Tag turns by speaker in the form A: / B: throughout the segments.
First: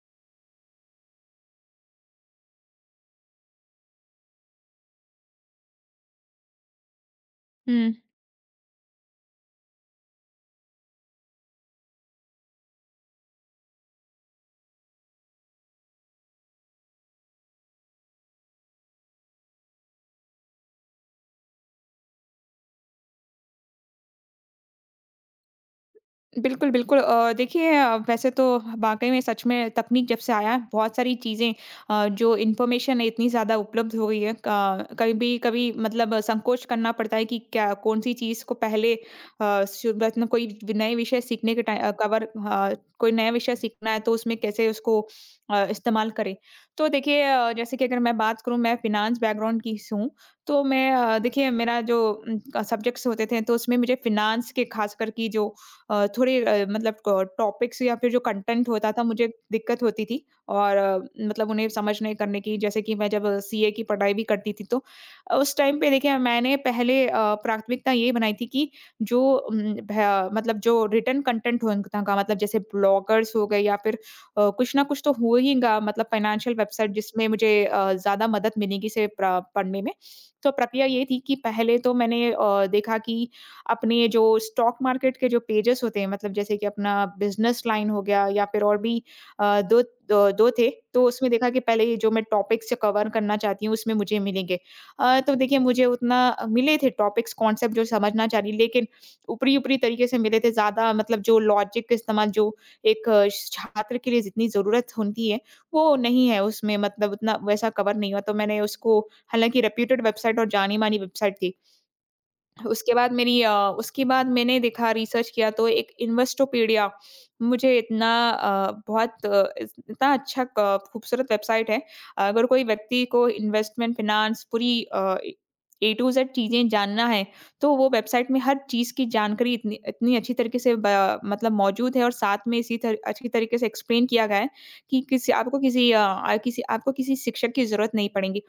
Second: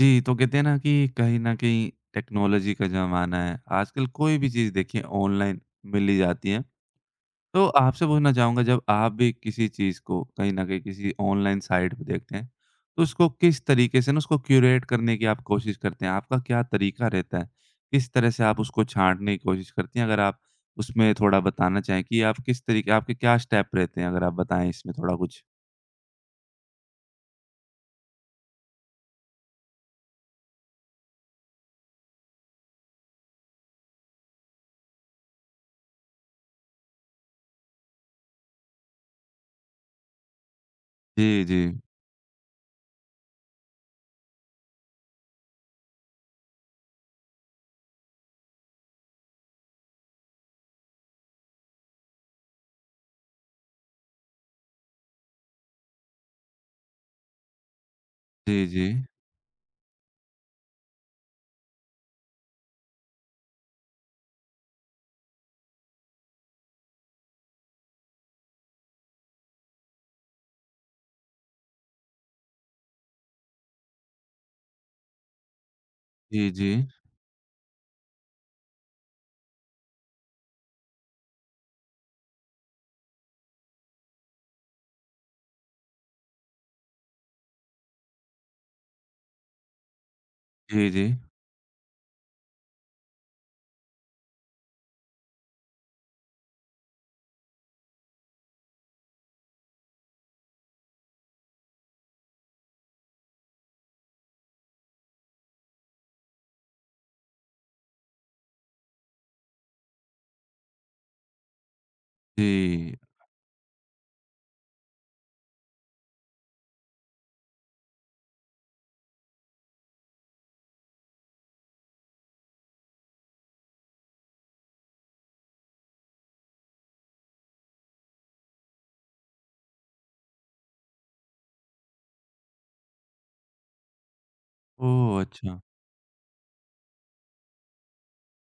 A: जी, तो कहते हैं ना कि कहीं न कहीं टेक्नोलॉजी का ज़माना है। आजकल कोई भी चीज़ देखिए ऑनलाइन मिल ही जाती है। तो
B: हुँ।
A: आपसे पूछना चाहूँगा जब आप भी किसी चीज़ को कहीं न कहीं किसी ऑनलाइन साइट पे देखते हैं, तो उसको किस तरीके से ना उसको क्यूरेट करने की आप कोशिश करते हैं? आपका क्या तरीका रहता है? किस तरह से आप उसको छाँटने की कोशिश करती हैं? अगर आप उसमें थोड़ा बताना चाहें कि आप किस तरीके आपके क्या स्टेप रहते हैं? अगर आप बताएँ इसमें थोड़ा कुछ?
B: बिल्कुल, बिल्कुल, देखिए, वैसे तो वाक़ई में सच में तकनीक जब से आया है, बहुत सारी चीज़ें जो इन्फॉर्मेशन है इतनी ज़्यादा उपलब्ध हो गई है। क कभी-कभी मतलब संकोच करना पड़ता है कि क्या कौन-सी चीज़ को पहले, शुरुआत में कोई नए विषय
A: जी,
B: सीखने
A: जी।
B: के कवर कोई नया विषय सीखना है तो उसमें कैसे उसको इस्तेमाल करें। तो देखिए, जैसे कि अगर मैं बात करूँ, मैं फ़िनांस बैकग्राउंड की से हूँ, तो मैं देखिए, मेरा जो सब्जेक्ट्स होते थे, तो उसमें मुझे फ़िनांस के ख़ासकर कि जो थोड़े, मतलब क टॉपिक्स या फिर जो
A: जी,
B: कंटेंट
A: जी।
B: होता था, मुझे दिक्कत होती थी। और मतलब उन्हें समझ नहीं करने की, जैसे कि मैं जब CA की पढ़ाई भी करती थी, तो उस टाइम पे देखिए मैंने पहले प्राथमिकता ये बनाई थी कि जो, उम, भ मतलब जो रिटन कंटेंट होगा, मतलब जैसे ब्लॉगर्स हो गए या फिर कुछ ना कुछ तो हो हीगा, मतलब
A: जी,
B: फाइनेंशियल
A: जी।
B: वेबसाइट जिसमें मुझे ज़्यादा मदद मिलेगी से प्र पढ़ने में। तो प्रक्रिया ये थी कि पहले तो मैंने देखा कि अपने जो स्टॉक मार्केट के जो पेजेस होते हैं, मतलब जैसे कि अपना बिज़नेस लाइन हो गया या फिर और भी 2 दो 2 थे,
A: जी,
B: तो
A: जी।
B: उसमें देखा कि पहले ये जो मैं टॉपिक्स कवर करना चाहती हूँ उसमें मुझे मिलेंगे। तो देखिए मुझे उतना मिले थे टॉपिक्स कॉन्सेप्ट जो समझना चाह रही, लेकिन ऊपरी-ऊपरी तरीके से मिले थे ज़्यादा, मतलब जो लॉजिक का इस्तेमाल जो एक छात्र के लिए जितनी ज़रूरत होती है, वो नहीं है उसमें, मतलब उतना वैसा कवर नहीं हुआ। तो मैंने उसको, हालाँकि रेप्यूटेड वेबसाइट और जानी-मानी वेबसाइट थी। उसके
A: जी।
B: बाद मेरी अ, उसके बाद मैंने देखा, रिसर्च किया, तो एक इन्वेस्टोपीडिया मुझे इतना, बहुत इतना अच्छा खूबसूरत वेबसाइट है। अगर कोई व्यक्ति को इन्वेस्टमेंट फिनांस पूरी ए टू जेड चीजें जानना है, तो वो वेबसाइट में हर चीज की जानकारी इतनी इतनी अच्छी तरीके से, मतलब मौजूद है, और साथ में अच्छी तरीके से एक्सप्लेन किया गया है कि
A: ओह! अच्छा।
B: किसी आपको किसी शिक्षक की जरूरत नहीं पड़ेगी।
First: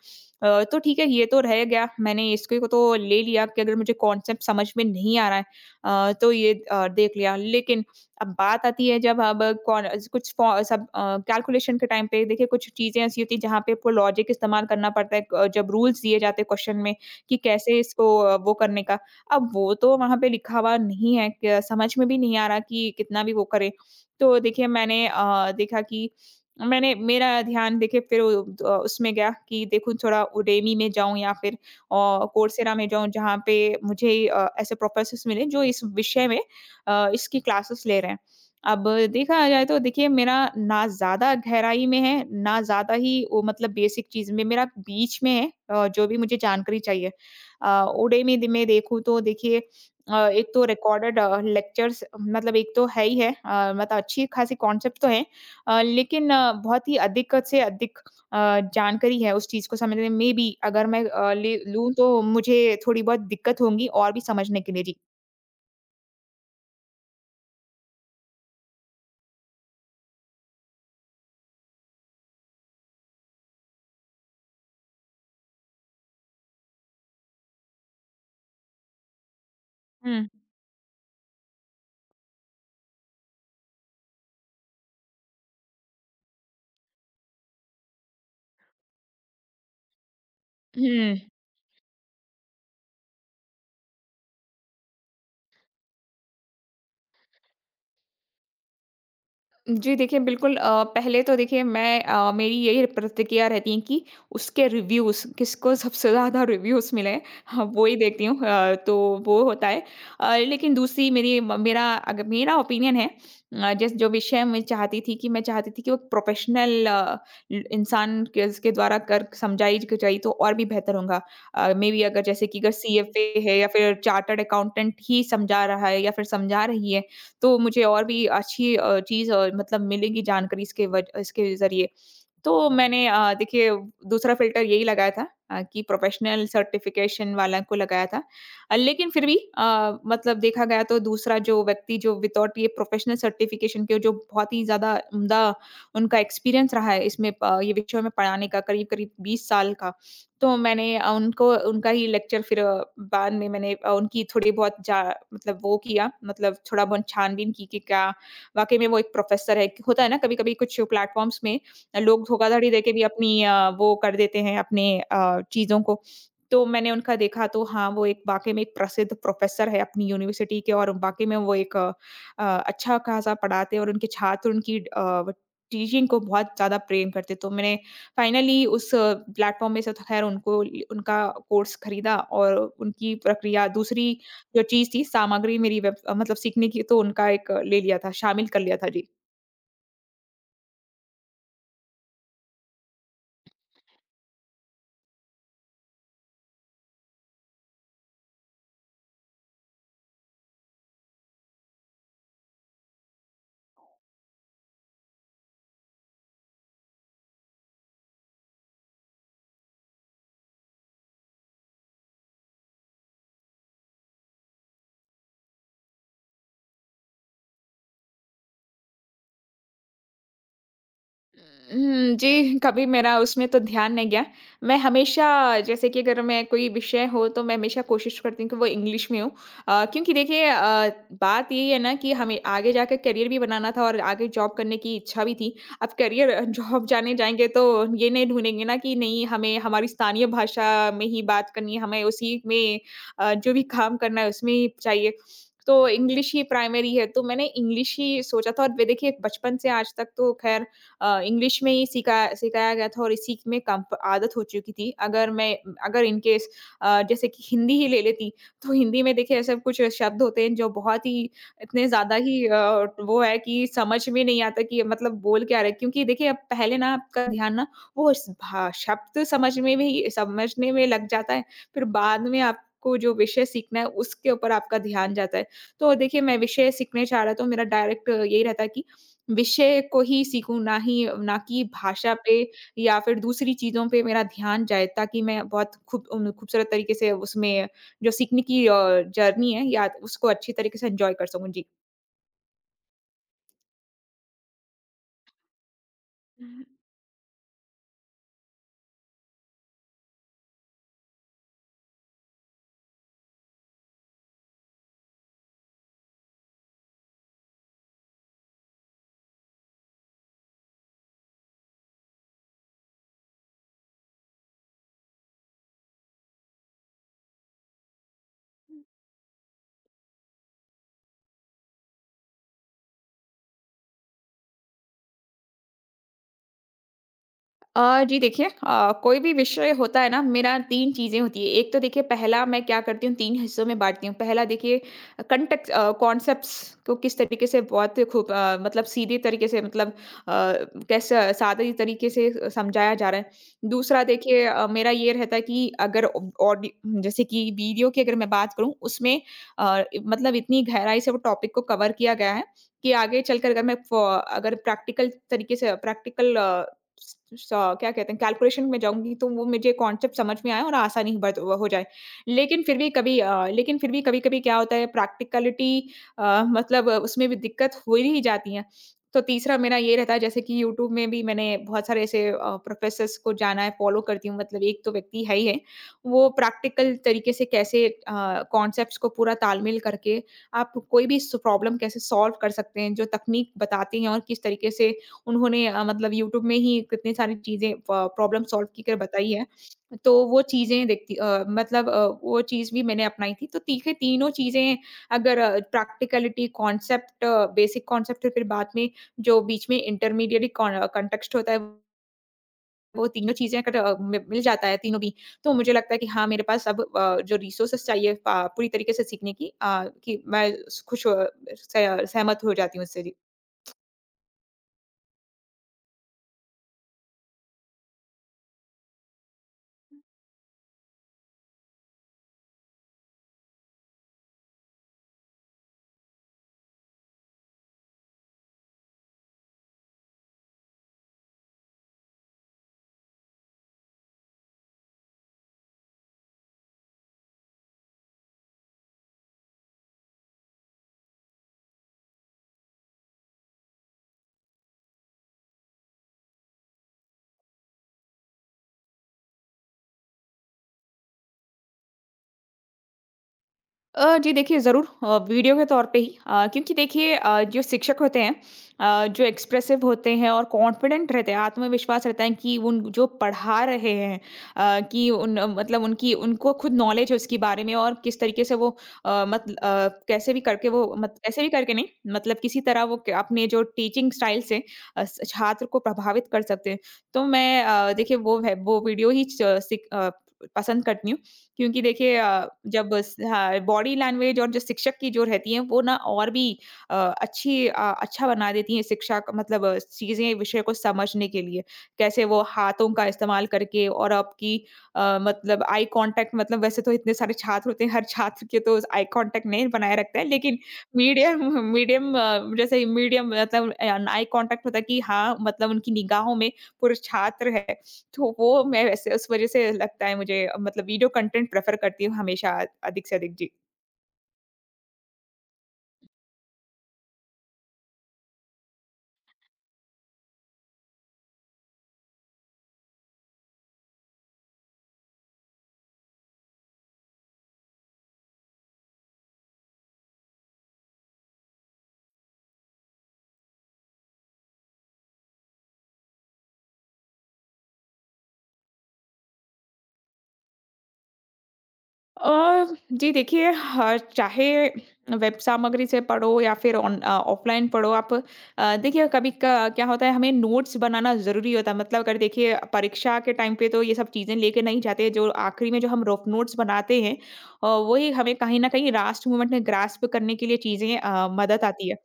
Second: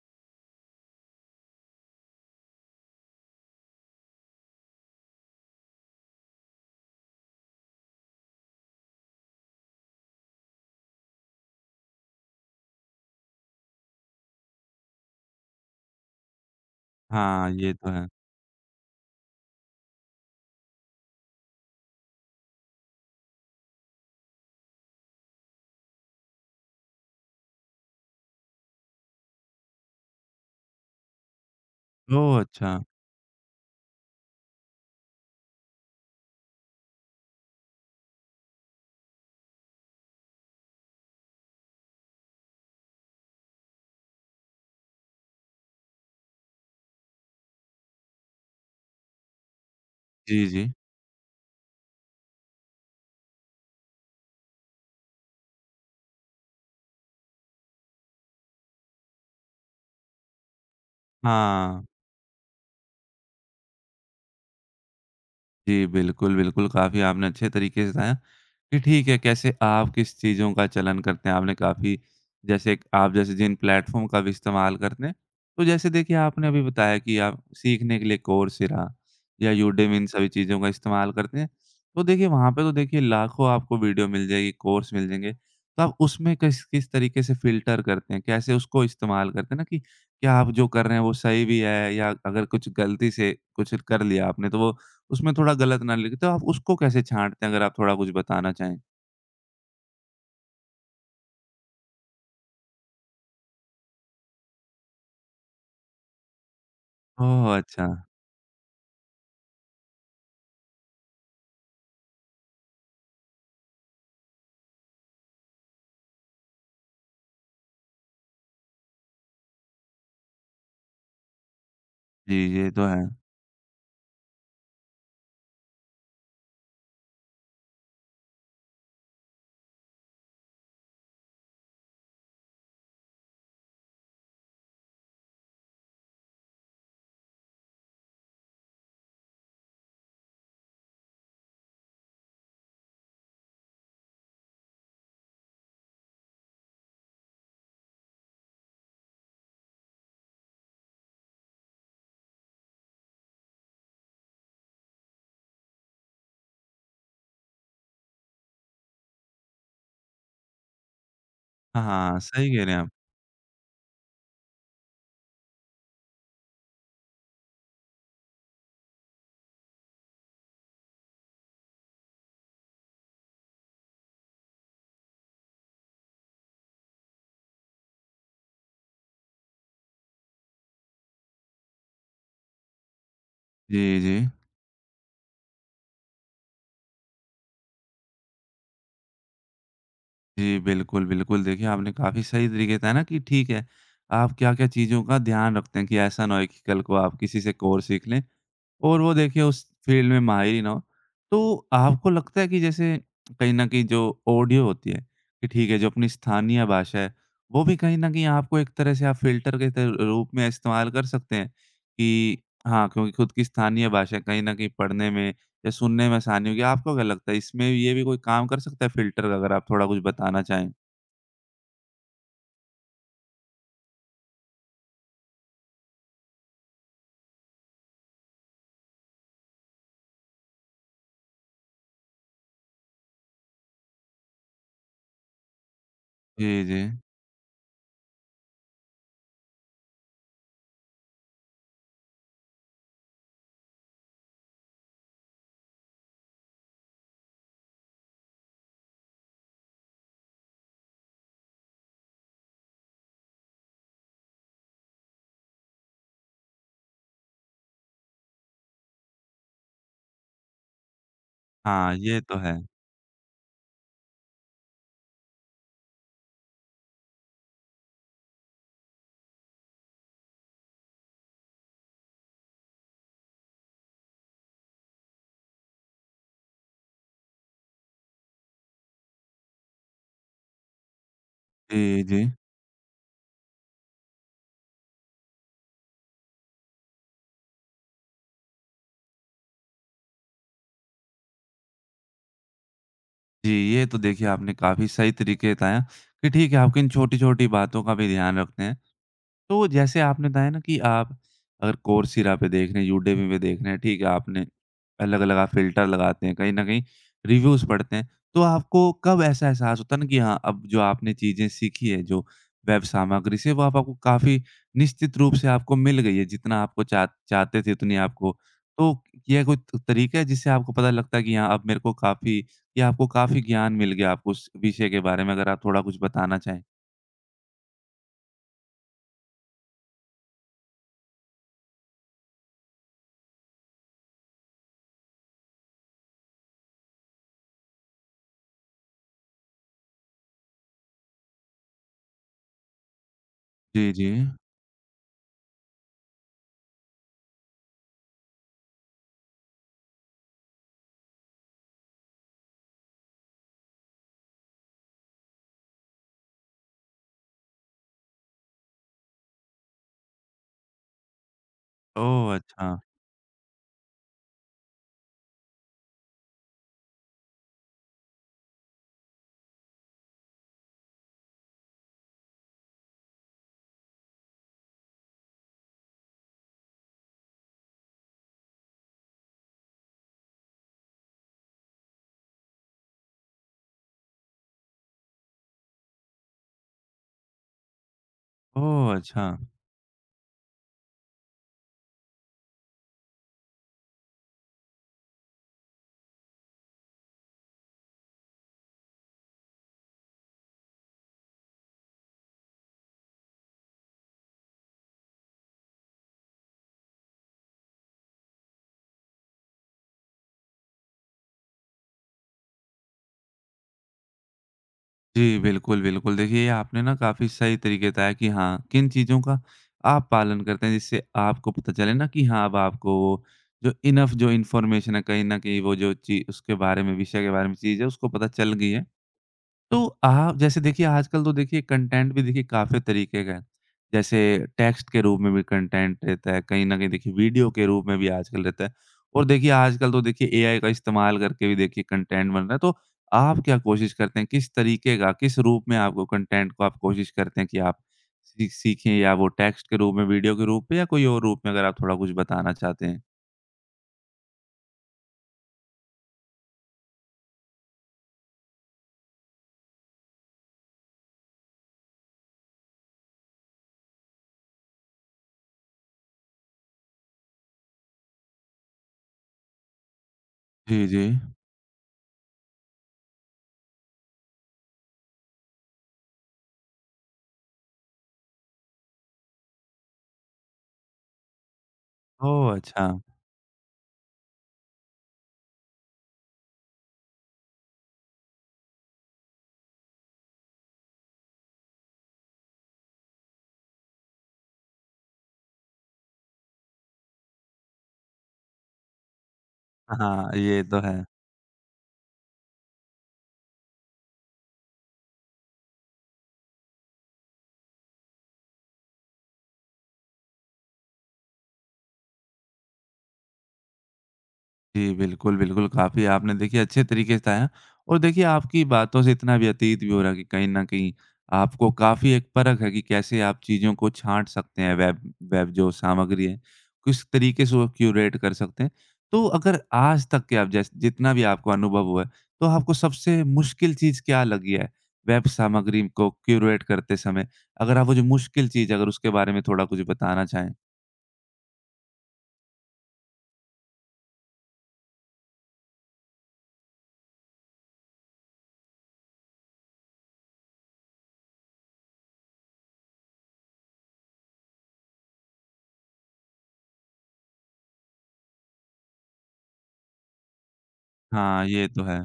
B: तो ठीक है, ये तो रह गया, मैंने इसके को तो ले लिया कि अगर मुझे कॉन्सेप्ट समझ में नहीं आ रहा है, तो ये देख लिया, लेकिन अब बात आती है, जब अब कौन कुछ सब कैलकुलेशन के टाइम पे देखिए कुछ चीजें ऐसी होती है जहाँ पे आपको लॉजिक इस्तेमाल करना पड़ता है, जब रूल्स दिए जाते हैं क्वेश्चन में कि
A: हाँ, ये
B: कैसे
A: तो है।
B: इसको, वो करने का, अब वो तो वहां पे लिखा हुआ नहीं है, समझ में भी नहीं आ रहा कि कितना भी वो करे। तो देखिए, मैंने देखा कि मैंने, मेरा ध्यान देखिए फिर उसमें गया कि देखूँ थोड़ा उडेमी में जाऊँ या फिर
A: ओह! अच्छा।
B: कोर्सेरा में जाऊँ जहाँ पे मुझे ऐसे प्रोफेसर्स मिले जो इस विषय में इसकी क्लासेस ले रहे हैं। अब देखा जाए तो देखिए मेरा ना ज़्यादा गहराई में है, ना ज़्यादा ही वो, मतलब बेसिक चीज़ में, मेरा बीच में है, जो भी मुझे जानकारी चाहिए। उडेमी द में देखूँ तो देखिए,
A: जी,
B: एक तो
A: जी।
B: रिकॉर्डेड लेक्चर्स, मतलब एक तो है ही है, मतलब अच्छी खासी कॉन्सेप्ट तो है। लेकिन बहुत ही अधिक से अधिक अ, जानकारी है उस चीज़ को समझने में, मेबी अगर मैं ले
A: हाँ।
B: लूँ तो मुझे थोड़ी बहुत दिक्कत होंगी, और भी समझने के लिए। जी।
A: जी, बिल्कुल, बिल्कुल, काफ़ी आपने अच्छे तरीके से बताया कि ठीक है, कैसे आप किस चीज़ों का चलन करते हैं। आपने काफ़ी जैसे आप जैसे जिन प्लेटफ़ॉर्म का भी इस्तेमाल करते हैं, तो जैसे देखिए आपने अभी बताया कि आप सीखने के लिए कोर्सेरा या यूडेमी इन
B: हुँ।
A: सभी चीज़ों का इस्तेमाल करते हैं। तो देखिए वहाँ पे तो देखिए लाखों आपको वीडियो मिल जाएगी, कोर्स मिल जाएँगे। तो आप उसमें किस किस तरीके से फ़िल्टर करते हैं? कैसे उसको इस्तेमाल करते हैं ना कि क्या आप जो कर रहे हैं वो
B: हुँ।
A: सही भी है या अगर कुछ गलती से कुछ कर लिया आपने तो वो उसमें थोड़ा गलत ना लिखें, तो आप उसको कैसे छाँटते हैं? अगर आप थोड़ा कुछ बताना चाहें?
B: जी देखिए, बिल्कुल, पहले तो देखिए, मेरी यही प्रतिक्रिया रहती है कि उसके रिव्यूज़, किसको सबसे ज़्यादा रिव्यूज़ मिले हैं,
A: ओह!
B: हाँ, वो
A: अच्छा।
B: ही देखती हूँ, तो वो होता है। लेकिन दूसरी, मेरी म मेरा, अगर मेरा ओपिनियन है, जिस जो विषय मैं चाहती थी कि वो प्रोफ़ेशनल ल इंसान के इसके द्वारा कर समझाई ज जाई तो और भी बेहतर होगा। मे बी, अगर
A: जी,
B: जैसे कि
A: ये
B: अगर
A: तो है।
B: CFA है या फिर चार्टर्ड अकाउंटेंट ही समझा रहा है या फिर समझा रही है, तो मुझे और भी अच्छी चीज़, मतलब मिलेगी जानकारी इसके ज़रिए। तो मैंने देखिए, दूसरा फ़िल्टर यही लगाया था, कि प्रोफ़ेशनल सर्टिफ़िकेशन वाला को लगाया था। लेकिन फिर भी, मतलब देखा गया, तो दूसरा जो व्यक्ति, जो विथआउट ये प्रोफ़ेशनल सर्टिफ़िकेशन के, जो बहुत ही ज़्यादा उम्दा उनका एक्सपीरियंस रहा है इसमें, प ये विषय में पढ़ाने का करीब-करीब 20 साल का। तो मैंने उनको उनका ही लेक्चर, फिर बाद में मैंने उनकी थोड़ी बहुत जा मतलब वो किया, मतलब थोड़ा बहुत छानबीन की कि क्या वाक़ई में वो एक प्रोफ़ेसर है, कि होता है ना, कभी-कभी कुछ प्लेटफ़ॉर्म्स में
A: हाँ, हाँ,
B: लोग
A: सही कह
B: धोखाधड़ी
A: रहे हैं आप।
B: देके भी अपनी वो कर देते हैं अपने चीज़ों को। तो मैंने उनका देखा तो हाँ, वो एक वाक़ई में एक प्रसिद्ध प्रोफ़ेसर है अपनी यूनिवर्सिटी के, और वाक़ई में वो एक अच्छा-खासा पढ़ाते हैं, और उनके छात्र उनकी व टीचिंग को बहुत ज़्यादा प्रेम करते। तो मैंने फाइनली उस प्लेटफ़ॉर्म में से तो ख़ैर उनको उनका कोर्स खरीदा, और उनकी प्रक्रिया
A: जी,
B: दूसरी
A: जी।
B: जो चीज़ थी सामग्री मेरी वेब, मतलब सीखने की, तो उनका एक ले लिया था, शामिल कर लिया था। जी।
A: जी, बिल्कुल, बिल्कुल। देखिए, आपने काफ़ी सही तरीके से बताया ना कि ठीक है, आप क्या-क्या चीज़ों का ध्यान रखते हैं कि ऐसा ना हो कि कल को आप किसी से एक और सीख लें। और वो देखिए उस फ़ील्ड में माहिर ही ना हो, तो आपको लगता है कि जैसे कहीं न कहीं जो ऑडियो होती है, कि ठीक है, जो अपनी स्थानीय भाषा है, वो भी कहीं न कहीं आपको एक तरह से आप फ़िल्टर के त रूप में इस्तेमाल कर सकते हैं कि हाँ, क्योंकि खुद की स्थानीय भाषा कहीं न कहीं पढ़ने में या सुनने में आसानी होगी। आपको क्या लगता है, इसमें ये भी कोई काम कर सकता है फ़िल्टर का? अगर आप थोड़ा कुछ बताना चाहें?
B: हुँ, जी, कभी मेरा उसमें तो ध्यान नहीं गया। मैं हमेशा, जैसे कि अगर मैं कोई विषय हो तो मैं हमेशा कोशिश करती हूँ कि वो इंग्लिश में हो। क्योंकि देखिए, बात यही है ना कि हमें आगे जाकर करियर भी बनाना था और आगे जॉब करने की इच्छा भी थी। अब करियर
A: जी, जी।
B: जॉब जाने जाएँगे तो ये नहीं ढूँढेंगे ना कि नहीं, हमें हमारी स्थानीय भाषा में ही बात करनी है, हमें उसी में जो भी काम करना है उसमें ही चाहिए। तो इंग्लिश ही प्राइमरी है, तो मैंने इंग्लिश ही सोचा था, और वे देखिए बचपन से आज तक तो खैर इंग्लिश में ही सिखाया सिखाया गया था और इसी में कंफ आदत हो चुकी थी। अगर इन केस, जैसे कि हिंदी ही ले लेती, तो हिंदी में देखिए ऐसे कुछ शब्द होते हैं जो बहुत ही, इतने
A: हाँ,
B: ज़्यादा
A: ये तो
B: ही,
A: है।
B: वो है कि समझ में नहीं आता कि मतलब बोल क्या रहे हैं। क्योंकि देखिए अब पहले ना आपका ध्यान ना वो स भा शब्द समझ में भी समझने में लग जाता है, फिर बाद में आपको जो विषय सीखना है उसके ऊपर आपका ध्यान जाता है। तो देखिए मैं विषय सीखने जा रहा था तो मेरा डायरेक्ट यही रहता है कि विषय को ही सीखूँ, ना ही, ना कि
A: जी,
B: भाषा
A: जी।
B: पे या फिर दूसरी चीज़ों पे मेरा ध्यान जाए, ताकि मैं बहुत खूब खूबसूरत तरीके से उसमें जो सीखने की जर्नी है, या उसको अच्छी तरीके से एन्जॉय कर सकूँ।
A: जी, ये तो देखिए आपने काफ़ी सही तरीके बताया कि
B: जी।
A: ठीक है, आपकी इन छोटी-छोटी बातों का भी ध्यान रखते हैं। तो जैसे आपने बताया ना कि आप अगर कोर्सेरा पे देख रहे हैं, यूडेमी पे देख रहे हैं, ठीक है, आपने अलग-अलग आप फ़िल्टर लगाते हैं, कहीं न कहीं रिव्यूज़ पढ़ते हैं, तो आपको कब ऐसा एहसास होता है ना कि हाँ, अब जो आपने चीज़ें सीखी हैं, जो वेब सामग्री से, वो आप आपको काफ़ी निश्चित रूप से आपको मिल गई है, जितना आपको चाहते थे उतनी आपको। तो यह कोई त तरीका है जिससे आपको पता लगता है कि हाँ, अब मेरे को काफ़ी या आपको काफ़ी ज्ञान मिल गया आपको उस विषय के बारे में? अगर आप थोड़ा कुछ बताना चाहें।
B: जी देखिए, कोई भी विषय होता है ना, मेरा 3 चीज़ें होती है। एक तो देखिए, पहला मैं क्या करती हूँ, 3 हिस्सों में बाँटती हूँ। पहला देखिए, कंटेक्स्ट, कॉन्सेप्ट्स को किस तरीके से बहुत खूब, मतलब सीधे तरीके से, मतलब कैसे सादे तरीके से समझाया जा रहा है।
A: जी,
B: दूसरा
A: जी।
B: देखिए, मेरा ये रहता है कि अगर ऑ ऑडि जैसे कि वीडियो की अगर मैं बात करूँ उसमें, मतलब इतनी गहराई से वो टॉपिक को कवर किया गया है कि आगे चलकर अगर मैं फ़ अगर प्रैक्टिकल तरीके से प्रैक्टिकल, स क्या कहते हैं कैलकुलेशन में जाऊँगी, तो वो मुझे कॉन्सेप्ट समझ में आए और आसानी बत हो जाए।
A: ओह!
B: लेकिन फिर
A: अच्छा।
B: भी कभी अ, लेकिन फिर भी कभी-कभी क्या होता है, प्रैक्टिकलिटी, मतलब उसमें भी दिक्कत हो ही जाती है। तो तीसरा मेरा ये रहता है, जैसे कि यूट्यूब में भी मैंने बहुत सारे ऐसे प्रोफेसर्स को जाना है, फॉलो करती हूँ, मतलब एक तो व्यक्ति है ही है। वो प्रैक्टिकल तरीके से कैसे कॉन्सेप्ट्स को पूरा तालमेल करके आप कोई भी स प्रॉब्लम कैसे सॉल्व कर सकते हैं, जो तकनीक बताते हैं, और किस तरीके से उन्होंने मतलब यूट्यूब में ही कितनी सारी चीज़ें प प्रॉब्लम सॉल्व की कर
A: ओह! अच्छा।
B: बताई है। तो वो चीज़ें देखती, मतलब वो चीज़ भी मैंने अपनाई थी। तो तीखे तीनों चीज़ें अगर प्रैक्टिकलिटी, कॉन्सेप्ट बेसिक कॉन्सेप्ट, और फिर बाद में जो बीच में इंटरमीडिएट कॉन्टेक्स्ट होता है, वो तीनों चीज़ें अगर मि मिल जाता है तीनों भी, तो मुझे लगता है कि हाँ, मेरे पास अब जो रिसोर्सेज़ चाहिए, पा पूरी तरीके से सीखने की, कि मैं खुश अ, सह सहमत हो जाती हूँ उससे। जी।
A: जी, बिल्कुल, बिल्कुल। देखिए, ये आपने ना काफ़ी सही तरीके बताया कि हाँ, किन चीज़ों का आप पालन करते हैं, जिससे आपको पता चले ना कि हाँ, अब आपको वो जो इन्फॉर्मेशन है, कहीं न कहीं वो जो ची उसके बारे में, विषय के बारे में चीज़ है, उसको पता चल गई है। तो आप जैसे देखिए आजकल तो देखिए कंटेंट भी देखिए काफ़ी तरीके का है। जैसे टेक्स्ट के रूप में भी कंटेंट रहता है, कहीं न कहीं देखिए वीडियो के रूप में भी आजकल रहता है और देखिए आजकल तो देखिए एआई का इस्तेमाल करके भी देखिए कंटेंट बन रहा है। तो आप क्या कोशिश करते हैं? किस तरीके का, किस रूप में आपको कंटेंट को आप कोशिश करते हैं कि आप सीखें या वो टेक्स्ट के रूप में, वीडियो के रूप में या कोई और रूप में? अगर आप थोड़ा कुछ बताना चाहते हैं।
B: जी देखिए, ज़रूर, वीडियो के तौर पे ही, क्योंकि देखिए, जो शिक्षक होते हैं, जो एक्सप्रेसिव होते हैं और कॉन्फिडेंट रहते हैं, आत्मविश्वास रहता है कि उन जो पढ़ा रहे हैं, कि उन, मतलब उनकी उनको खुद नॉलेज है उसके बारे में, और किस तरीके से वो मत अ, कैसे भी करके वो
A: जी, जी।
B: मत कैसे भी करके नहीं मतलब किसी तरह वो अपने जो टीचिंग स्टाइल से छात्र को प्रभावित कर सकते हैं। तो मैं देखिए वो है वो वीडियो ही पसंद करती हूँ, क्योंकि देखिए
A: ओह! अच्छा।
B: जब स हाँ, बॉडी लैंग्वेज और जो शिक्षक की जो रहती है वो ना और भी अच्छा बना देती है शिक्षा का मतलब चीज़ें विषय को समझने के लिए। कैसे वो हाथों का इस्तेमाल करके और आपकी मतलब आई कॉन्टैक्ट, मतलब वैसे तो इतने सारे छात्र होते हैं, हर छात्र के तो आई कॉन्टैक्ट नहीं बनाए रखते हैं,
A: हाँ,
B: लेकिन
A: ये तो है।
B: मीडियम मीडियम जैसे मीडियम मतलब आई कॉन्टैक्ट होता है कि हाँ, मतलब उनकी निगाहों में पूरे छात्र है। तो वो मैं वैसे उस वज़ह से लगता है मुझे मतलब वीडियो कंटेंट प्रेफ़र करती हूँ हमेशा अधिक से अधिक। जी।
A: जी, बिल्कुल, बिल्कुल। काफ़ी आपने देखिए अच्छे तरीके से बताया और देखिए आपकी बातों से इतना व्यतीत भी हो रहा है कि कहीं न कहीं आपको काफ़ी एक परख है कि कैसे आप चीज़ों को छाँट सकते हैं वेब वेब जो सामग्री है, किस तरीके से वो क्यूरेट कर सकते हैं। तो अगर आज तक के आप जैस जितना भी आपको अनुभव हुआ है, तो आपको सबसे मुश्किल चीज़ क्या लगी है वेब सामग्री को क्यूरेट करते समय? अगर आप वो जो मुश्किल चीज़ है, अगर उसके बारे में थोड़ा कुछ बताना चाहें?
B: अ, जी देखिए, ह चाहे वेब सामग्री से पढ़ो या फिर ऑफ़लाइन पढ़ो आप, देखिए कभी क क्या होता है, हमें नोट्स बनाना ज़रूरी होता है। मतलब अगर देखिए परीक्षा के टाइम पे तो ये सब चीज़ें लेके नहीं जाते, जो आखिरी में जो हम रफ नोट्स बनाते हैं वही हमें कहीं न कहीं लास्ट मोमेंट में ग्रास्प करने के लिए चीज़ें
A: हाँ,
B: मदद
A: ये तो
B: आती है।
A: है।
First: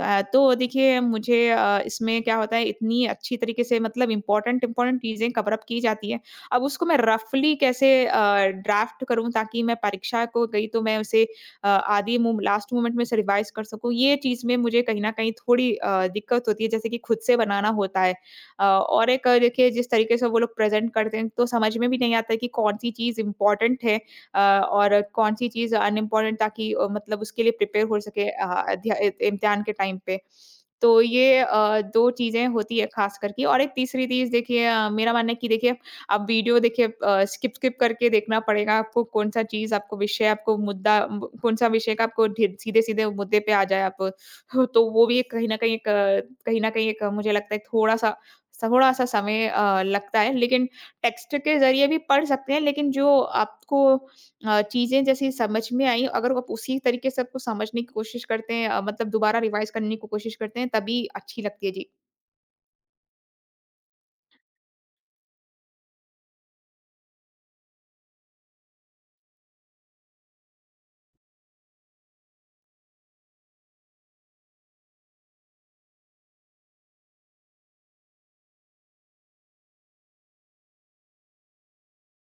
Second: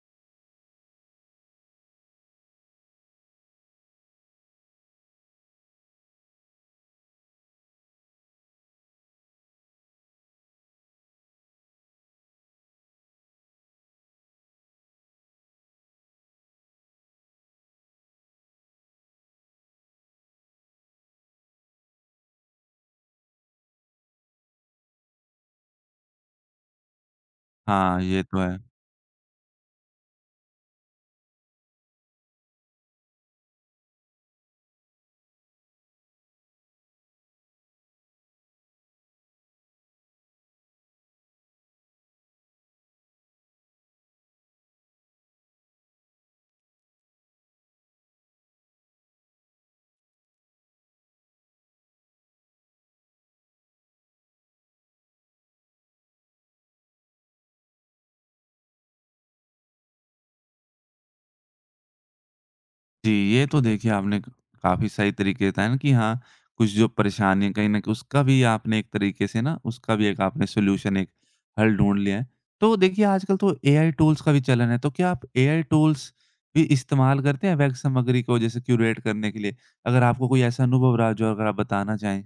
B: तो देखिए मुझे इसमें क्या होता है इतनी अच्छी तरीके से मतलब इम्पोर्टेंट इम्पोर्टेंट चीज़ें कवर अप की जाती हैं। अब उसको मैं रफली कैसे ड्राफ्ट करूँ, ताकि मैं परीक्षा को गई तो मैं उसे अ, आधी मू लास्ट मोमेंट में से रिवाइज़ कर सकूँ, ये चीज़ में मुझे कहीं न कहीं थोड़ी दिक्कत होती है, जैसे कि खुद से बनाना होता है। और एक देखिए जिस तरीके से वो लोग प्रेज़ेंट करते हैं, तो समझ में भी नहीं आता है कि कौन-सी चीज़ इम्पोर्टेंट है और कौन सी चीज़ अनइम्पोर्टेंट, ताकि मतलब उसके लिए प्रिपेयर हो
A: हाँ, ये
B: सके
A: तो
B: अ,
A: है।
B: अध्या इ इम्तिहान के टाइम पे। तो ये 2 चीज़ें होती है ख़ास कर के, और एक तीसरी चीज़ देखिए मेरा मानना है कि देखिए अब वीडियो देखिए अ, स्किप स्किप करके देखना पड़ेगा आपको, कौन-सा चीज़, आपको विषय, आपको मुद्दा ब कौन-सा विषय का आपको ढि सीधे-सीधे मुद्दे पे आ जाए आप। ह तो वो भी एक कहीं न कहीं एक मुझे लगता है थोड़ा-सा थोड़ा-सा समय लगता है। लेकिन टेक्स्ट के ज़रिए भी पढ़ सकते हैं, लेकिन जो आपको चीज़ें जैसे समझ में आई, अगर आप उसी तरीके से आपको समझने की कोशिश करते हैं मतलब दोबारा रिवाइज़ करने की कोशिश करते हैं, तभी अच्छी लगती है। जी।
A: जी, ये तो देखिए आपने क काफ़ी सही तरीके बताया ना कि हाँ, कुछ जो परेशानियाँ कहीं न कहीं उसका भी आपने एक तरीके से ना उसका भी एक आपने सॉल्यूशन एक हल ढूँढ लिया है। तो देखिए आजकल तो एआई टूल्स का भी चलन है, तो क्या आप एआई टूल्स भी इस्तेमाल करते हैं वेब सामग्री को जैसे क्यूरेट करने के लिए? अगर आपको कोई ऐसा अनुभव रहा जो अगर आप बताना चाहें?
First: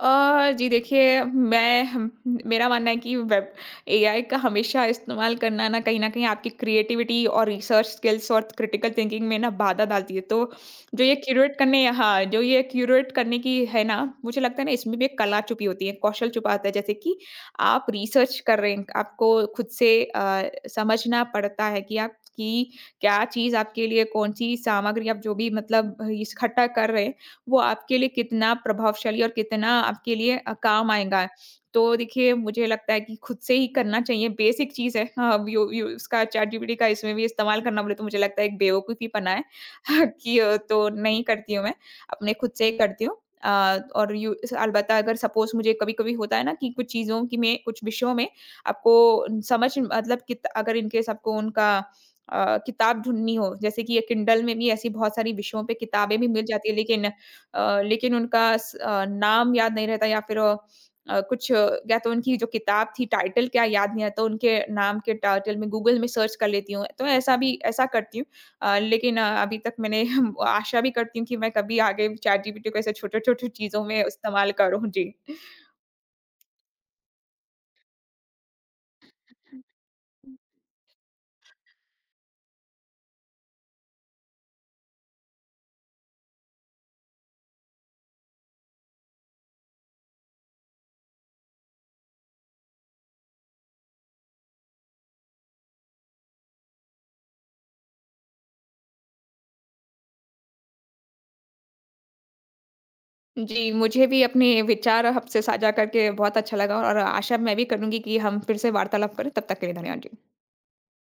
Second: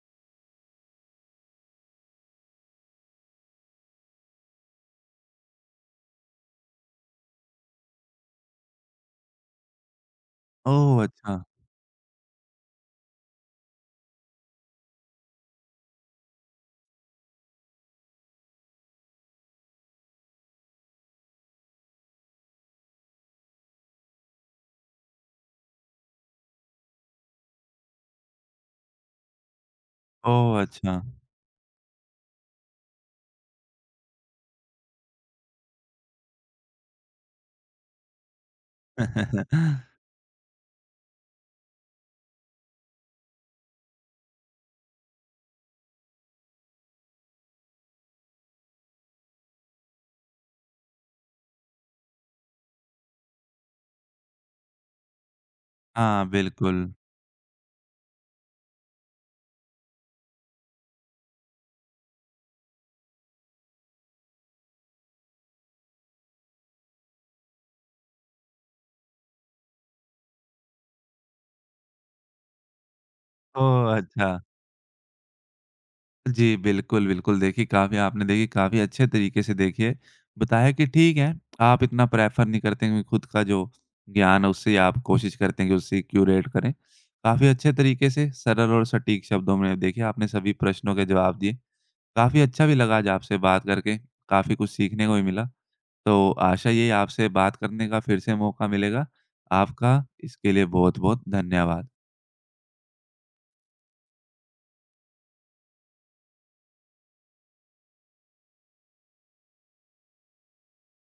B: जी देखिए, मैं हम मेरा मानना है कि वेब एआई का हमेशा इस्तेमाल करना ना कहीं न कहीं आपकी क्रिएटिविटी और रिसर्च स्किल्स और क्रिटिकल थिंकिंग में ना बाधा डालती है। तो
A: ओह!
B: जो ये
A: अच्छा।
B: क्यूरेट करने हाँ, जो ये क्यूरेट करने की है ना, मुझे लगता है ना इसमें भी एक कला छुपी होती है, कौशल छुपा होता है। जैसे कि आप रिसर्च कर रहे हैं, आपको खुद से समझना पड़ता है कि आप कि क्या चीज़ आपके लिए, कौन-सी सामग्री आप जो भी मतलब इकट्ठा कर रहे हैं, वो आपके लिए कितना प्रभावशाली और कितना आपके लिए
A: ओह!
B: काम
A: अच्छा।
B: आएगा। तो देखिए, मुझे लगता है कि खुद से ही करना चाहिए, बेसिक चीज़ है। हाँ, अब यू यू उसका चैटजीपीटी का इसमें भी इस्तेमाल करना बोले तो मुझे लगता है एक बेवकूफ़ीपना है। कि तो नहीं करती हूँ मैं, अपने खुद से ही करती हूँ। अ, और यू स अलबत्ता अगर सपोज़ मुझे कभी-कभी होता है ना कि कुछ चीज़ों की में कुछ विषयों में आपको समझ मतलब कित अगर इन केस आपको उनका किताब ढूँढनी हो, जैसे कि ये किंडल में भी ऐसी बहुत सारी विषयों पे किताबें
A: हाँ,
B: भी मिल जाती है,
A: बिल्कुल।
B: लेकिन लेकिन उनका नाम याद नहीं रहता, या फिर या तो उनकी जो किताब थी टाइटल क्या याद नहीं रहता, उनके नाम के टाइटल में गूगल में सर्च कर लेती हूँ, तो ऐसा करती हूँ। लेकिन अभी तक मैंने आशा भी करती हूँ कि मैं कभी आगे चैटजीपीटी को ऐसे छोटे-छोटे चीज़ों
A: ओह!
B: में
A: अच्छा।
B: इस्तेमाल करूँ। जी।
A: जी, बिल्कुल, बिल्कुल। देखिए, काफ़ी आपने देखिए काफ़ी अच्छे तरीके से देखिए बताया कि ठीक है, आप इतना प्रेफ़र नहीं करते हैं कि खुद का जो ज्ञान है उससे ही आप कोशिश करते हैं कि उससे क्यूरेट करें। काफ़ी अच्छे तरीके से सरल और सटीक शब्दों में देखिए आपने सभी प्रश्नों के जवाब दिए। काफ़ी अच्छा भी लगा आज आपसे बात करके, काफ़ी कुछ सीखने को भी मिला। तो आशा ये है आपसे बात करने का फिर से मौका मिलेगा। आपका इसके लिए बहुत-बहुत धन्यवाद।
B: जी, मुझे भी अपने विचार आपसे साझा करके बहुत अच्छा लगा, और आशा मैं भी करूँगी कि हम फिर से वार्तालाप करें, तब तक के लिए धन्यवाद जी।